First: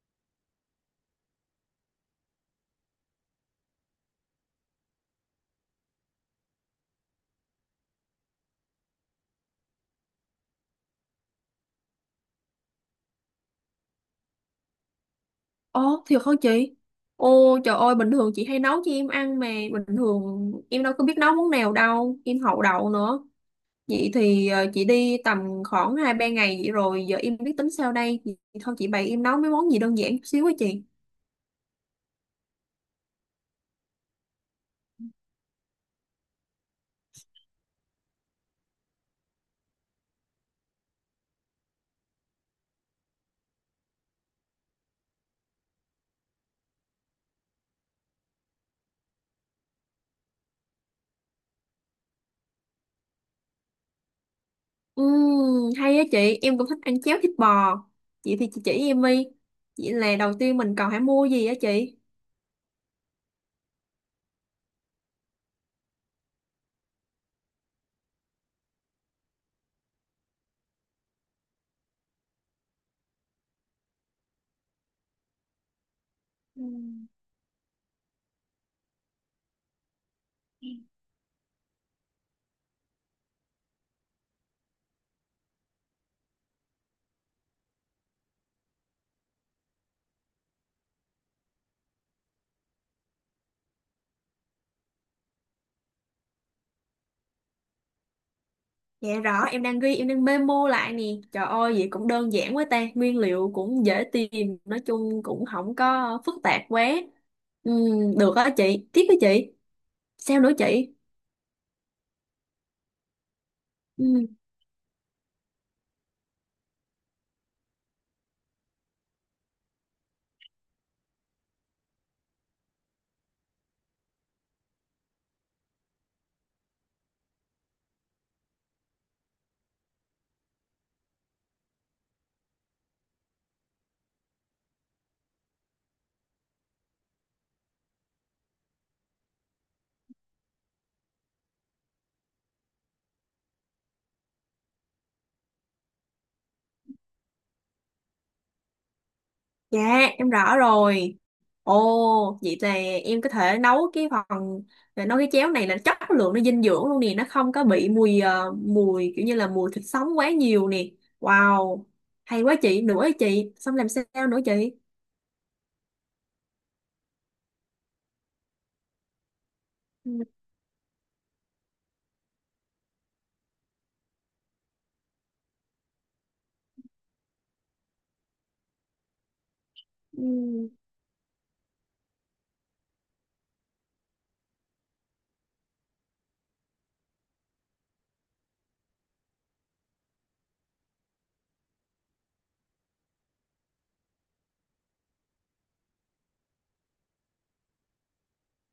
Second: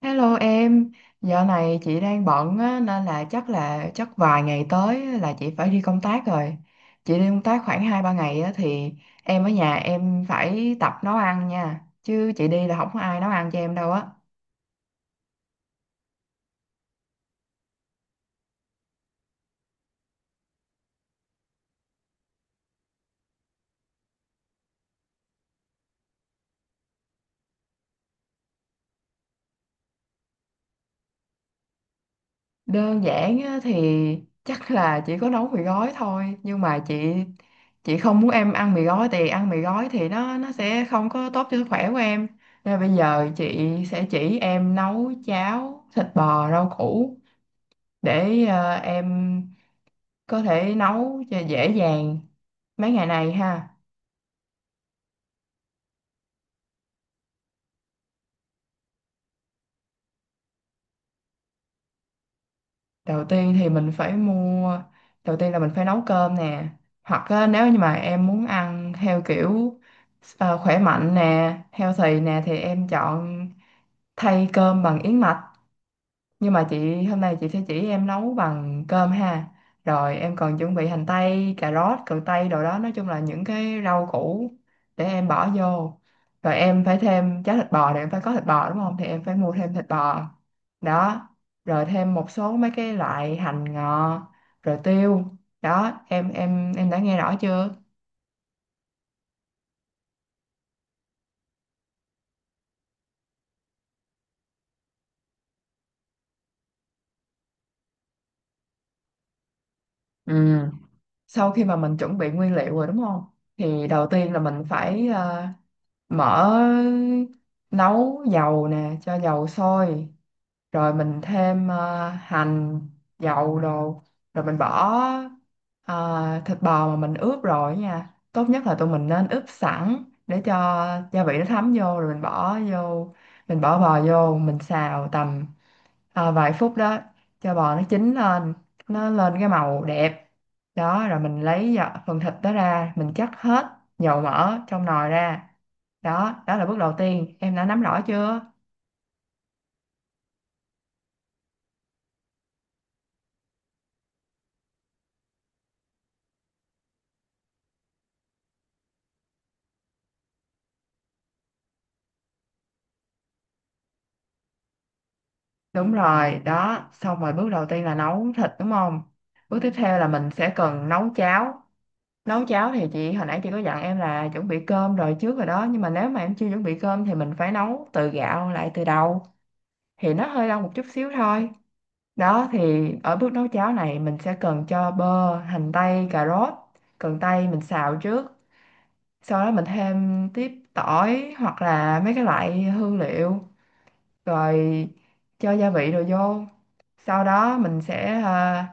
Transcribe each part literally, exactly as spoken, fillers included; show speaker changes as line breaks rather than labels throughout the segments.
Hello em, dạo này chị đang bận á, nên là chắc là chắc vài ngày tới á là chị phải đi công tác rồi. Chị đi công tác khoảng hai ba ngày á, thì em ở nhà em phải tập nấu ăn nha. Chứ chị đi là không có ai nấu ăn cho em đâu á.
Ồ, thiệt hả chị? Ô trời ơi, bình thường chị hay nấu cho em ăn mà bình thường em đâu có biết nấu món nào đâu, em hậu đậu nữa. Vậy thì ờ, chị đi tầm khoảng hai ba ngày vậy rồi, giờ em biết tính sao đây. Vậy thôi chị bày em nấu mấy món gì đơn giản chút xíu á chị.
Đơn giản á, thì chắc là chỉ có nấu mì gói thôi. Nhưng mà chị chị không muốn em ăn mì gói, thì ăn mì gói thì nó nó sẽ không có tốt cho sức khỏe của em. Nên bây giờ chị sẽ chỉ em nấu cháo thịt bò rau củ để ờ, em có thể nấu cho dễ dàng mấy ngày này ha.
Ừm, hay á chị, em cũng thích ăn cháo thịt bò. Vậy thì chị chỉ em đi. Vậy là đầu tiên mình cần phải mua gì á chị?
Đầu tiên thì mình phải mua đầu tiên là mình phải nấu cơm nè, hoặc á, nếu như mà em muốn ăn theo kiểu ờ, khỏe mạnh nè, healthy nè, thì em chọn thay cơm bằng yến mạch. Nhưng
Ừ.
mà chị hôm nay chị sẽ chỉ em nấu bằng cơm ha. Rồi em còn chuẩn bị hành tây, cà rốt, cần tây đồ đó, nói chung là những cái rau củ để em bỏ vô. Rồi em phải thêm cháo thịt bò thì em phải có thịt bò đúng không? Thì em phải mua thêm thịt bò. Đó. Rồi thêm một số mấy cái loại hành ngò, rồi tiêu. Đó, em em em đã nghe rõ chưa?
Dạ rõ, em đang ghi, em đang memo lại nè. Trời ơi, vậy cũng đơn giản quá ta. Nguyên liệu cũng dễ tìm, nói chung cũng không có phức tạp quá. Ừ, được á chị, tiếp với chị.
Ừ.
Sao nữa chị?
Sau khi mà mình chuẩn bị nguyên liệu rồi đúng không? Thì đầu
Ừ.
tiên là mình phải ờ, mở nấu dầu nè, cho dầu sôi, rồi mình thêm ờ, hành dầu đồ, rồi mình bỏ ờ, thịt bò mà mình ướp rồi nha. Tốt nhất là tụi mình nên ướp sẵn để cho gia vị nó thấm vô, rồi mình bỏ vô mình bỏ bò vô, mình xào tầm ờ, vài phút đó, cho bò nó chín lên, nó lên cái màu đẹp. Đó rồi mình lấy dạ- phần thịt đó ra, mình chắc hết dầu mỡ trong nồi ra. Đó, đó là bước đầu tiên, em đã nắm rõ chưa?
Dạ, em rõ rồi. Ồ, vậy là em có thể nấu cái phần, nấu cái chéo này là chất lượng nó dinh dưỡng luôn nè. Nó không có bị mùi, ờ, mùi kiểu như là mùi thịt sống quá nhiều nè. Wow, hay quá chị, nữa chị. Xong làm sao nữa chị?
Đúng rồi, đó. Xong rồi bước đầu tiên là nấu thịt đúng không? Bước tiếp theo là
Ừ.
mình sẽ cần nấu cháo. Nấu cháo thì chị hồi nãy chị có dặn em là chuẩn bị cơm rồi trước rồi đó. Nhưng mà nếu mà em chưa chuẩn bị cơm thì mình phải nấu từ gạo lại từ đầu. Thì
Ừ.
nó hơi lâu một chút xíu thôi. Đó thì ở bước nấu cháo này mình sẽ cần cho bơ, hành tây, cà rốt. Cần tây mình xào trước. Sau đó mình thêm tiếp tỏi hoặc là mấy cái loại hương liệu, rồi cho gia vị rồi vô. Sau đó mình sẽ ờ,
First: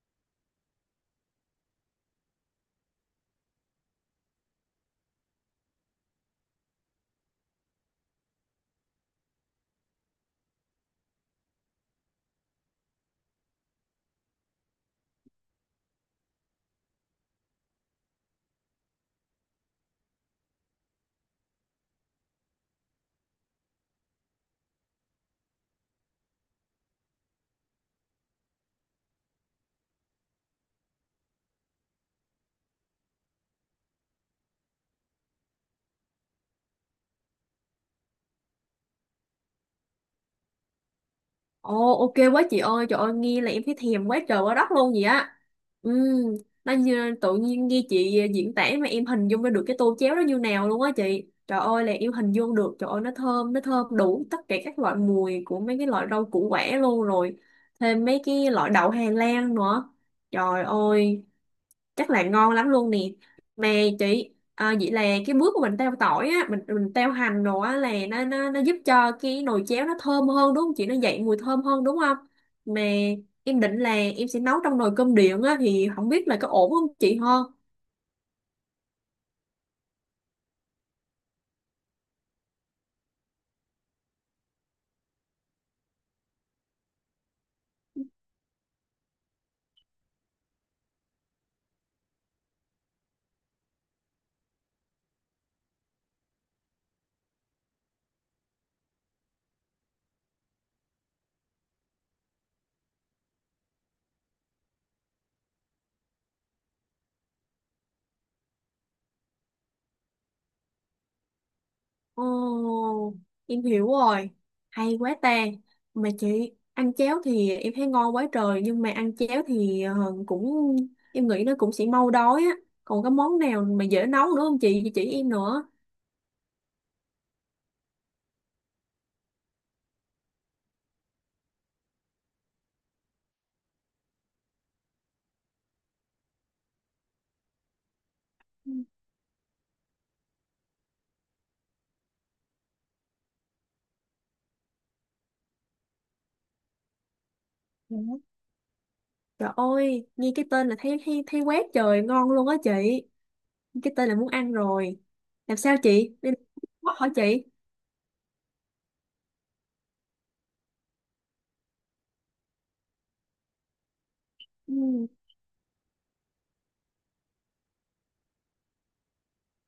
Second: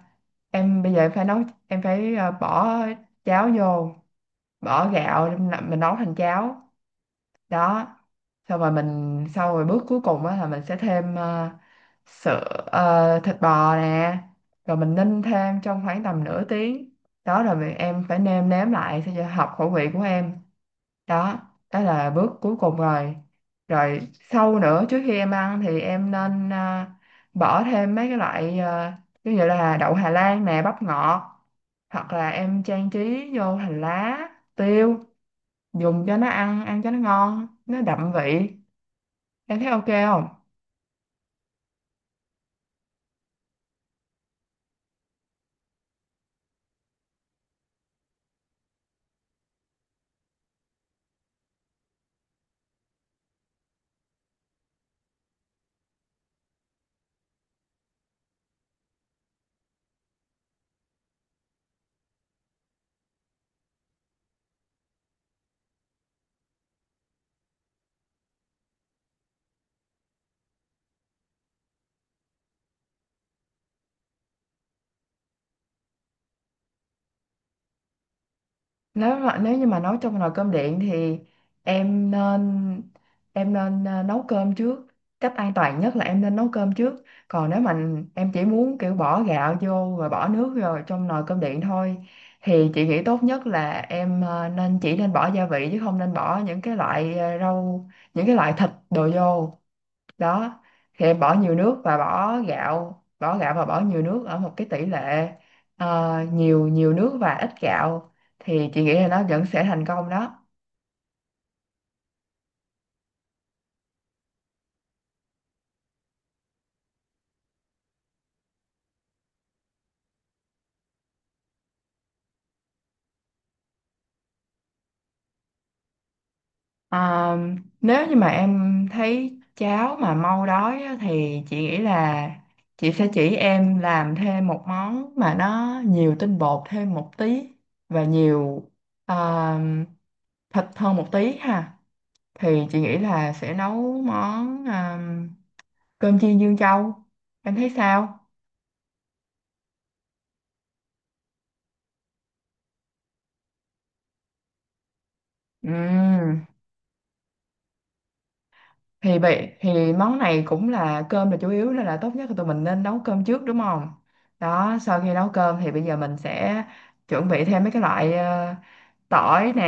em bây giờ em phải nấu, em phải ờ, bỏ cháo vô bỏ gạo để mình làm- mình nấu thành cháo đó. Xong rồi mình sau rồi bước cuối cùng á là mình sẽ thêm ờ, sữa, ờ, thịt bò nè, rồi mình ninh thêm trong khoảng tầm nửa tiếng. Đó rồi mình, em phải nêm nếm lại sao cho hợp khẩu vị của em. Đó, đó là bước cuối cùng rồi. Rồi sau nữa, trước khi em ăn thì em nên à, bỏ thêm mấy cái loại, à, ví dụ là đậu Hà Lan nè, bắp ngọt, hoặc là em trang trí vô hành lá, tiêu, dùng cho nó ăn ăn cho nó ngon, nó đậm vị. Em thấy ok không?
Ồ, ok quá chị ơi. Trời ơi, nghe là em thấy thèm quá trời quá đất luôn vậy á. Ừ, nó như, tự nhiên nghe chị diễn tả mà em hình dung ra được cái tô chéo đó như nào luôn á chị. Trời ơi là em hình dung được. Trời ơi, nó thơm, nó thơm đủ tất cả các loại mùi của mấy cái loại rau củ quả luôn rồi. Thêm mấy cái loại đậu Hà Lan nữa. Trời ơi, chắc là ngon lắm luôn nè. Mà chị à, vậy là cái bước của mình teo tỏi á, mình mình teo hành đồ á, là nó nó nó giúp cho cái nồi chéo nó thơm hơn đúng không chị, nó dậy mùi thơm hơn đúng không? Mà em định là em sẽ nấu trong nồi cơm điện á, thì không biết là có ổn không chị ha.
Nếu mà nếu như mà nấu trong nồi cơm điện thì em nên, em nên ờ, nấu cơm trước. Cách an toàn nhất là em nên nấu cơm trước. Còn nếu mà em chỉ muốn kiểu bỏ gạo vô rồi bỏ nước rồi trong nồi cơm điện thôi, thì chị nghĩ tốt nhất là em ờ, nên chỉ nên bỏ gia vị, chứ không nên bỏ những cái loại ờ, rau, những cái loại thịt đồ vô. Đó thì em bỏ nhiều nước và bỏ gạo bỏ gạo và bỏ nhiều nước ở một cái tỷ lệ ờ, nhiều, nhiều nước và ít gạo, thì chị nghĩ là nó vẫn sẽ thành công đó.
Ồ, em hiểu rồi, hay quá ta. Mà chị, ăn chéo thì em thấy ngon quá trời, nhưng mà ăn chéo thì ờ, cũng em nghĩ nó cũng sẽ mau đói á. Còn có món nào mà dễ nấu nữa không chị chị chỉ em nữa.
Ờ, nếu như mà em thấy cháo mà mau đói á, thì chị nghĩ là chị sẽ chỉ em làm thêm một món mà nó nhiều tinh bột thêm một tí và nhiều ờ, thịt hơn một tí ha. Thì chị nghĩ là sẽ nấu món ờ, cơm chiên Dương Châu. Em thấy sao?
Dạ. Trời ơi, nghe cái tên là thấy thấy thấy quét trời ngon luôn á chị. Cái tên là muốn ăn rồi. Làm sao chị? Đây
Ừm,
là hỏi chị.
thì bị thì món này cũng là cơm là chủ yếu, nên là tốt nhất là tụi mình nên nấu cơm trước đúng không? Đó, sau
Ừ.
khi nấu cơm thì bây giờ mình sẽ chuẩn bị thêm mấy cái loại ờ, tỏi nè,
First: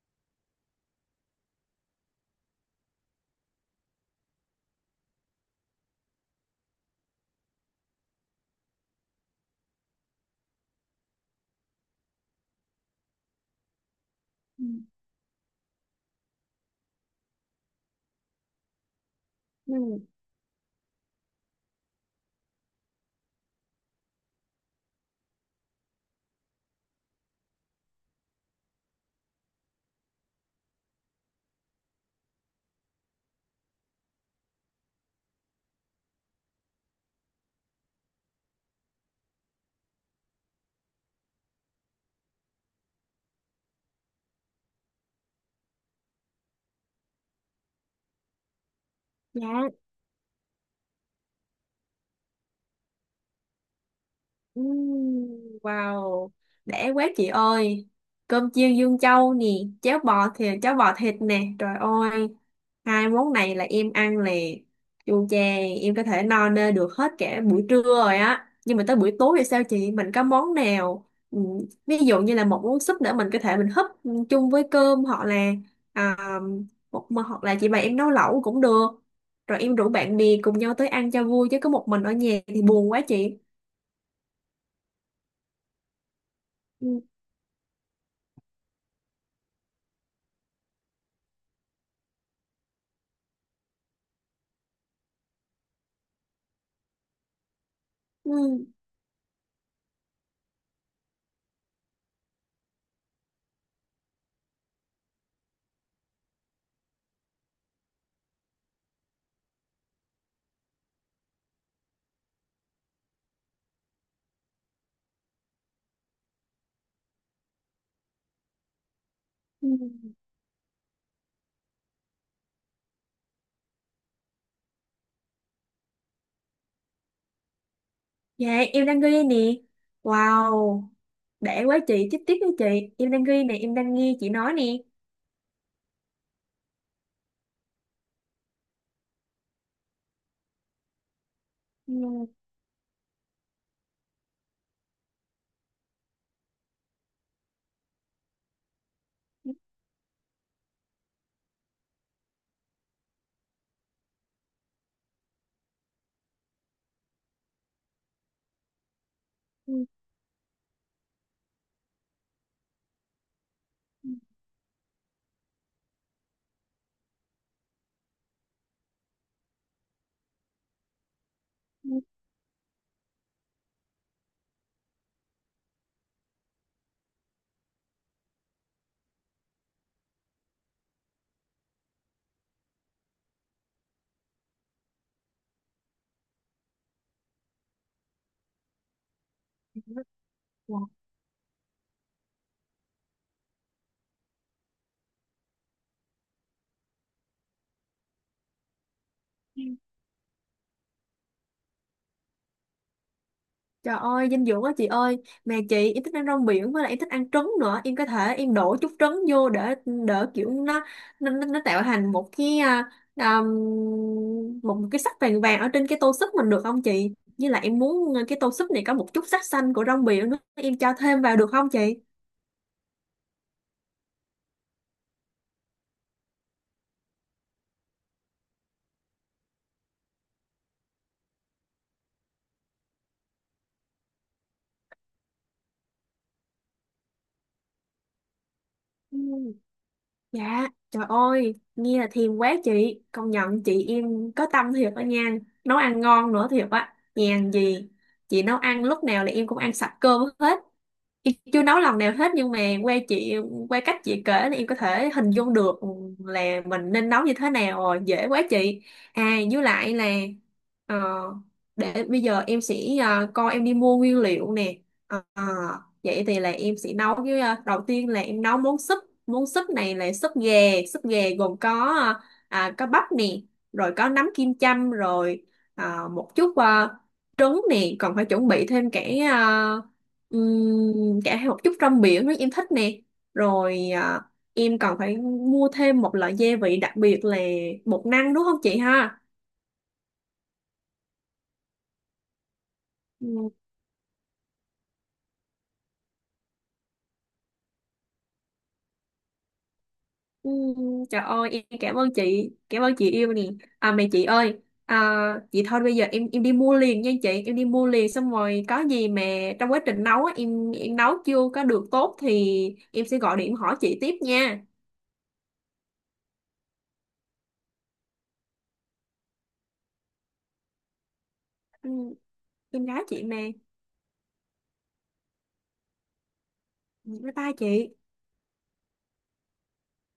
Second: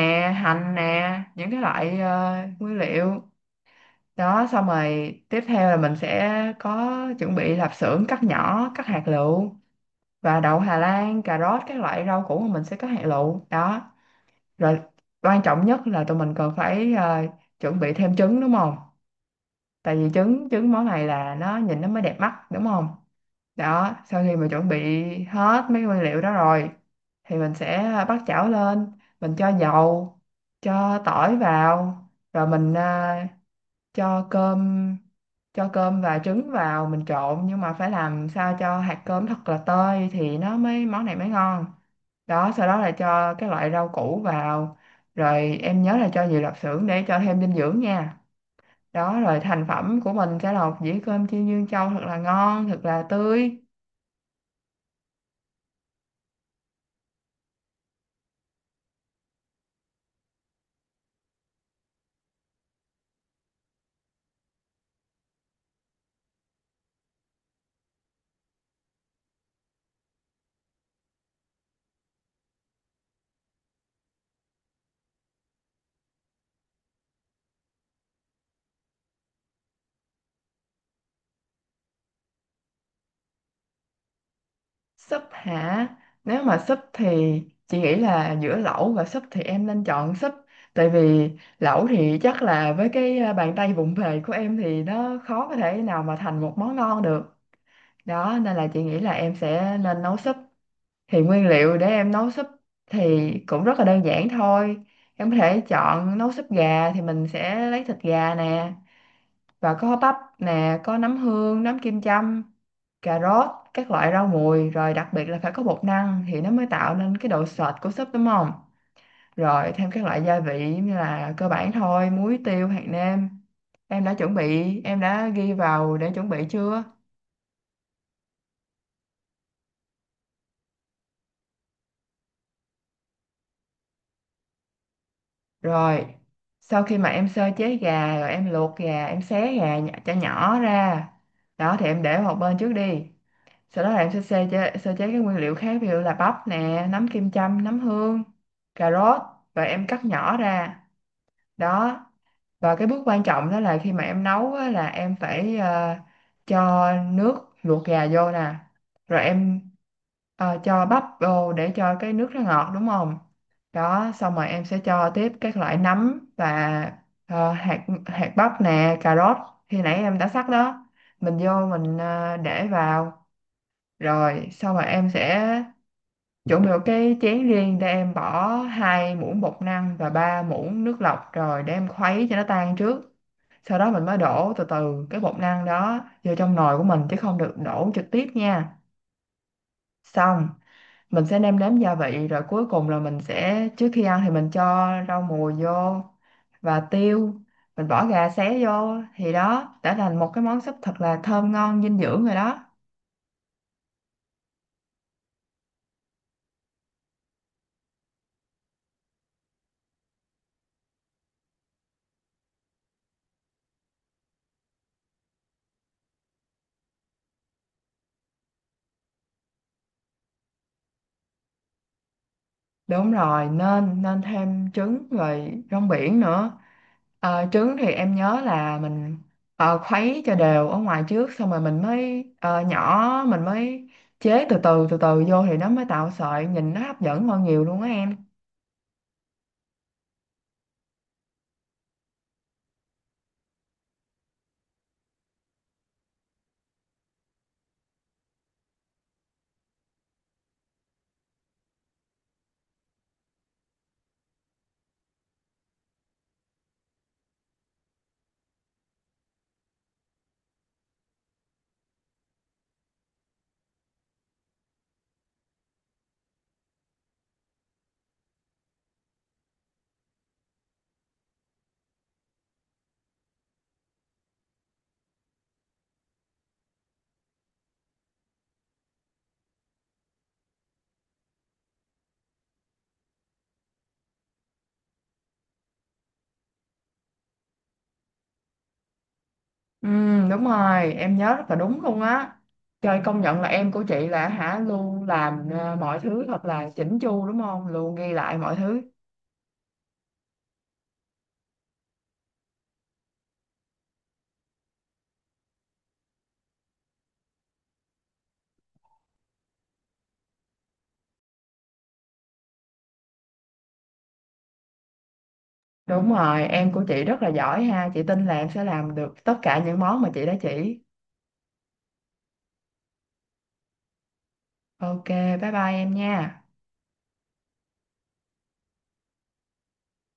hành nè, những cái loại ờ, nguyên liệu. Đó, xong rồi tiếp theo là mình sẽ có chuẩn bị lạp xưởng cắt nhỏ, cắt hạt lựu, và đậu Hà Lan, cà rốt, các loại rau củ mà mình sẽ cắt hạt lựu. Đó.
Ừ.
Rồi quan trọng nhất là tụi mình cần phải ờ, chuẩn bị thêm trứng đúng không? Tại
Ừ.
vì trứng trứng món này là nó nhìn nó mới đẹp mắt đúng không? Đó, sau khi mà chuẩn bị hết mấy nguyên liệu đó rồi thì mình sẽ bắt chảo lên, mình cho dầu, cho tỏi vào, rồi mình à, cho cơm cho cơm và trứng vào, mình trộn, nhưng mà phải làm sao cho hạt cơm thật là tơi thì nó mới món này mới ngon. Đó, sau đó là cho các loại rau củ vào, rồi em nhớ là cho nhiều lạp xưởng để cho thêm dinh dưỡng nha. Đó rồi
Dạ.
thành phẩm của mình sẽ là một dĩa cơm chiên dương châu thật là ngon, thật là tươi.
Ừm. Wow, để quá chị ơi. Cơm chiên Dương Châu nè, cháo bò thịt, cháo bò thịt nè. Trời ơi, hai món này là em ăn là chu chè, em có thể no nê được hết cả buổi trưa rồi á. Nhưng mà tới buổi tối thì sao chị? Mình có món nào? Ừm, ví dụ như là một món súp nữa mình có thể mình húp chung với cơm, hoặc là à, một hoặc là chị bày em nấu lẩu cũng được. Rồi em rủ bạn bè cùng nhau tới ăn cho vui, chứ có một mình ở nhà thì buồn quá chị.
Súp hả? Nếu mà súp thì chị nghĩ là giữa lẩu và súp thì em nên chọn súp. Tại vì lẩu thì chắc là với cái à, bàn tay vụng về của em thì nó khó có thể nào mà thành một món ngon được.
Ừ.
Đó, nên là chị nghĩ là em sẽ nên nấu súp. Thì nguyên liệu để em nấu súp thì cũng rất là đơn giản thôi. Em có thể chọn nấu súp gà, thì mình sẽ lấy thịt gà nè, và có bắp nè, có nấm hương, nấm kim châm, cà rốt, các loại rau mùi, rồi đặc biệt là phải có bột năng thì nó mới tạo nên cái độ sệt của súp đúng không?
Ừ.
Rồi thêm các loại gia vị như là cơ bản thôi: muối, tiêu, hạt nêm. Em đã chuẩn bị, em đã ghi vào để chuẩn bị chưa?
Dạ, em đang ghi nè. Wow, để quá chị, tiếp tiếp với chị. Em đang ghi nè, em đang nghe chị nói nè.
Rồi, sau khi mà em sơ chế gà rồi, em luộc gà, em xé gà nhỏ, cho nhỏ ra. Đó thì
Ừ.
em để một bên trước đi. Sau đó là em sẽ sơ chế, sơ chế các nguyên liệu khác, ví dụ là bắp nè, nấm kim châm, nấm hương, cà rốt, rồi em cắt nhỏ ra. Đó. Và cái bước quan trọng đó là khi mà em nấu á, là em phải ờ, cho nước luộc gà vô nè. Rồi em
Ừ.
ờ, cho bắp vô để cho cái nước nó ngọt đúng không? Đó, xong rồi em sẽ cho tiếp các loại nấm và ờ, hạt hạt bắp nè, cà rốt khi nãy em đã sắc đó. Mình vô mình ờ, để vào. Rồi xong rồi em sẽ chuẩn bị một cái chén riêng để em bỏ hai muỗng bột năng và ba muỗng nước lọc rồi để em khuấy cho nó tan trước. Sau đó mình mới đổ từ từ cái bột năng đó vô trong nồi của mình, chứ không được đổ trực tiếp nha. Xong mình sẽ nêm nếm gia vị, rồi cuối cùng là mình sẽ, trước khi ăn thì mình cho rau mùi vô và tiêu, mình bỏ gà xé vô thì
Ừ.
đó đã thành một cái món súp thật là thơm ngon dinh dưỡng rồi đó.
Trời ơi, dinh dưỡng quá chị ơi. Mà chị, em thích ăn rong biển, với lại em thích ăn trứng nữa. Em có thể em đổ chút trứng vô để đỡ kiểu nó, nó, nó nó tạo thành một cái à, à, một cái sắc vàng vàng ở trên cái tô súp mình, được không chị? Như là em muốn ờ, cái tô súp này có một chút sắc xanh của rong biển nữa, em cho thêm vào được không chị?
Đúng rồi, nên nên thêm trứng rồi rong biển nữa. Ờ, trứng thì em nhớ là mình ờ, khuấy cho đều ở ngoài trước, xong rồi mình mới ờ, nhỏ mình mới chế từ từ từ từ vô thì nó mới tạo sợi, nhìn nó hấp dẫn hơn nhiều luôn á em.
Ừ. Dạ, trời ơi, nghe là thèm quá chị. Công nhận chị em có tâm thiệt đó nha. Nấu ăn ngon nữa thiệt á. Nhàn gì. Chị nấu ăn lúc nào là em cũng ăn sạch cơm hết. Chị chưa nấu lần nào hết, nhưng mà qua chị, qua cách chị kể thì em có thể hình dung được là mình nên nấu như thế nào rồi, dễ quá chị. À với lại là ờ, để bây giờ em sẽ ờ, coi em đi mua nguyên liệu nè. Ờ, vậy thì là em sẽ nấu với ờ, đầu tiên là em nấu món súp, món súp này là súp gà, súp gà gồm có ờ, à, có bắp nè, rồi có nấm kim châm, rồi ờ, một chút ờ, trứng nè, còn phải chuẩn bị thêm cả ờ, Ừm, cả hai một chút rong biển rất em thích nè, rồi à, em còn phải mua thêm một loại gia vị đặc biệt là bột năng, đúng không chị ha.
Ừ, đúng rồi, em nhớ rất là đúng luôn á. Trời, công nhận là
Ừm,
em của chị là hả luôn làm ờ, mọi thứ thật là chỉnh chu đúng không? Luôn ghi lại mọi thứ.
ừm, Trời ơi, em cảm ơn chị, cảm ơn chị yêu nè. À mẹ chị ơi, à, chị thôi bây giờ em em đi mua liền nha chị, em đi mua liền, xong rồi có gì mà trong quá trình nấu á, em em nấu chưa có được tốt thì em sẽ gọi điện hỏi chị tiếp nha.
Đúng rồi, em của chị rất là giỏi ha, chị tin là em sẽ làm được tất cả những món mà chị đã chỉ.
Ừm, em gái chị mà.
Ok, bye bye em nha.
Bye bye chị.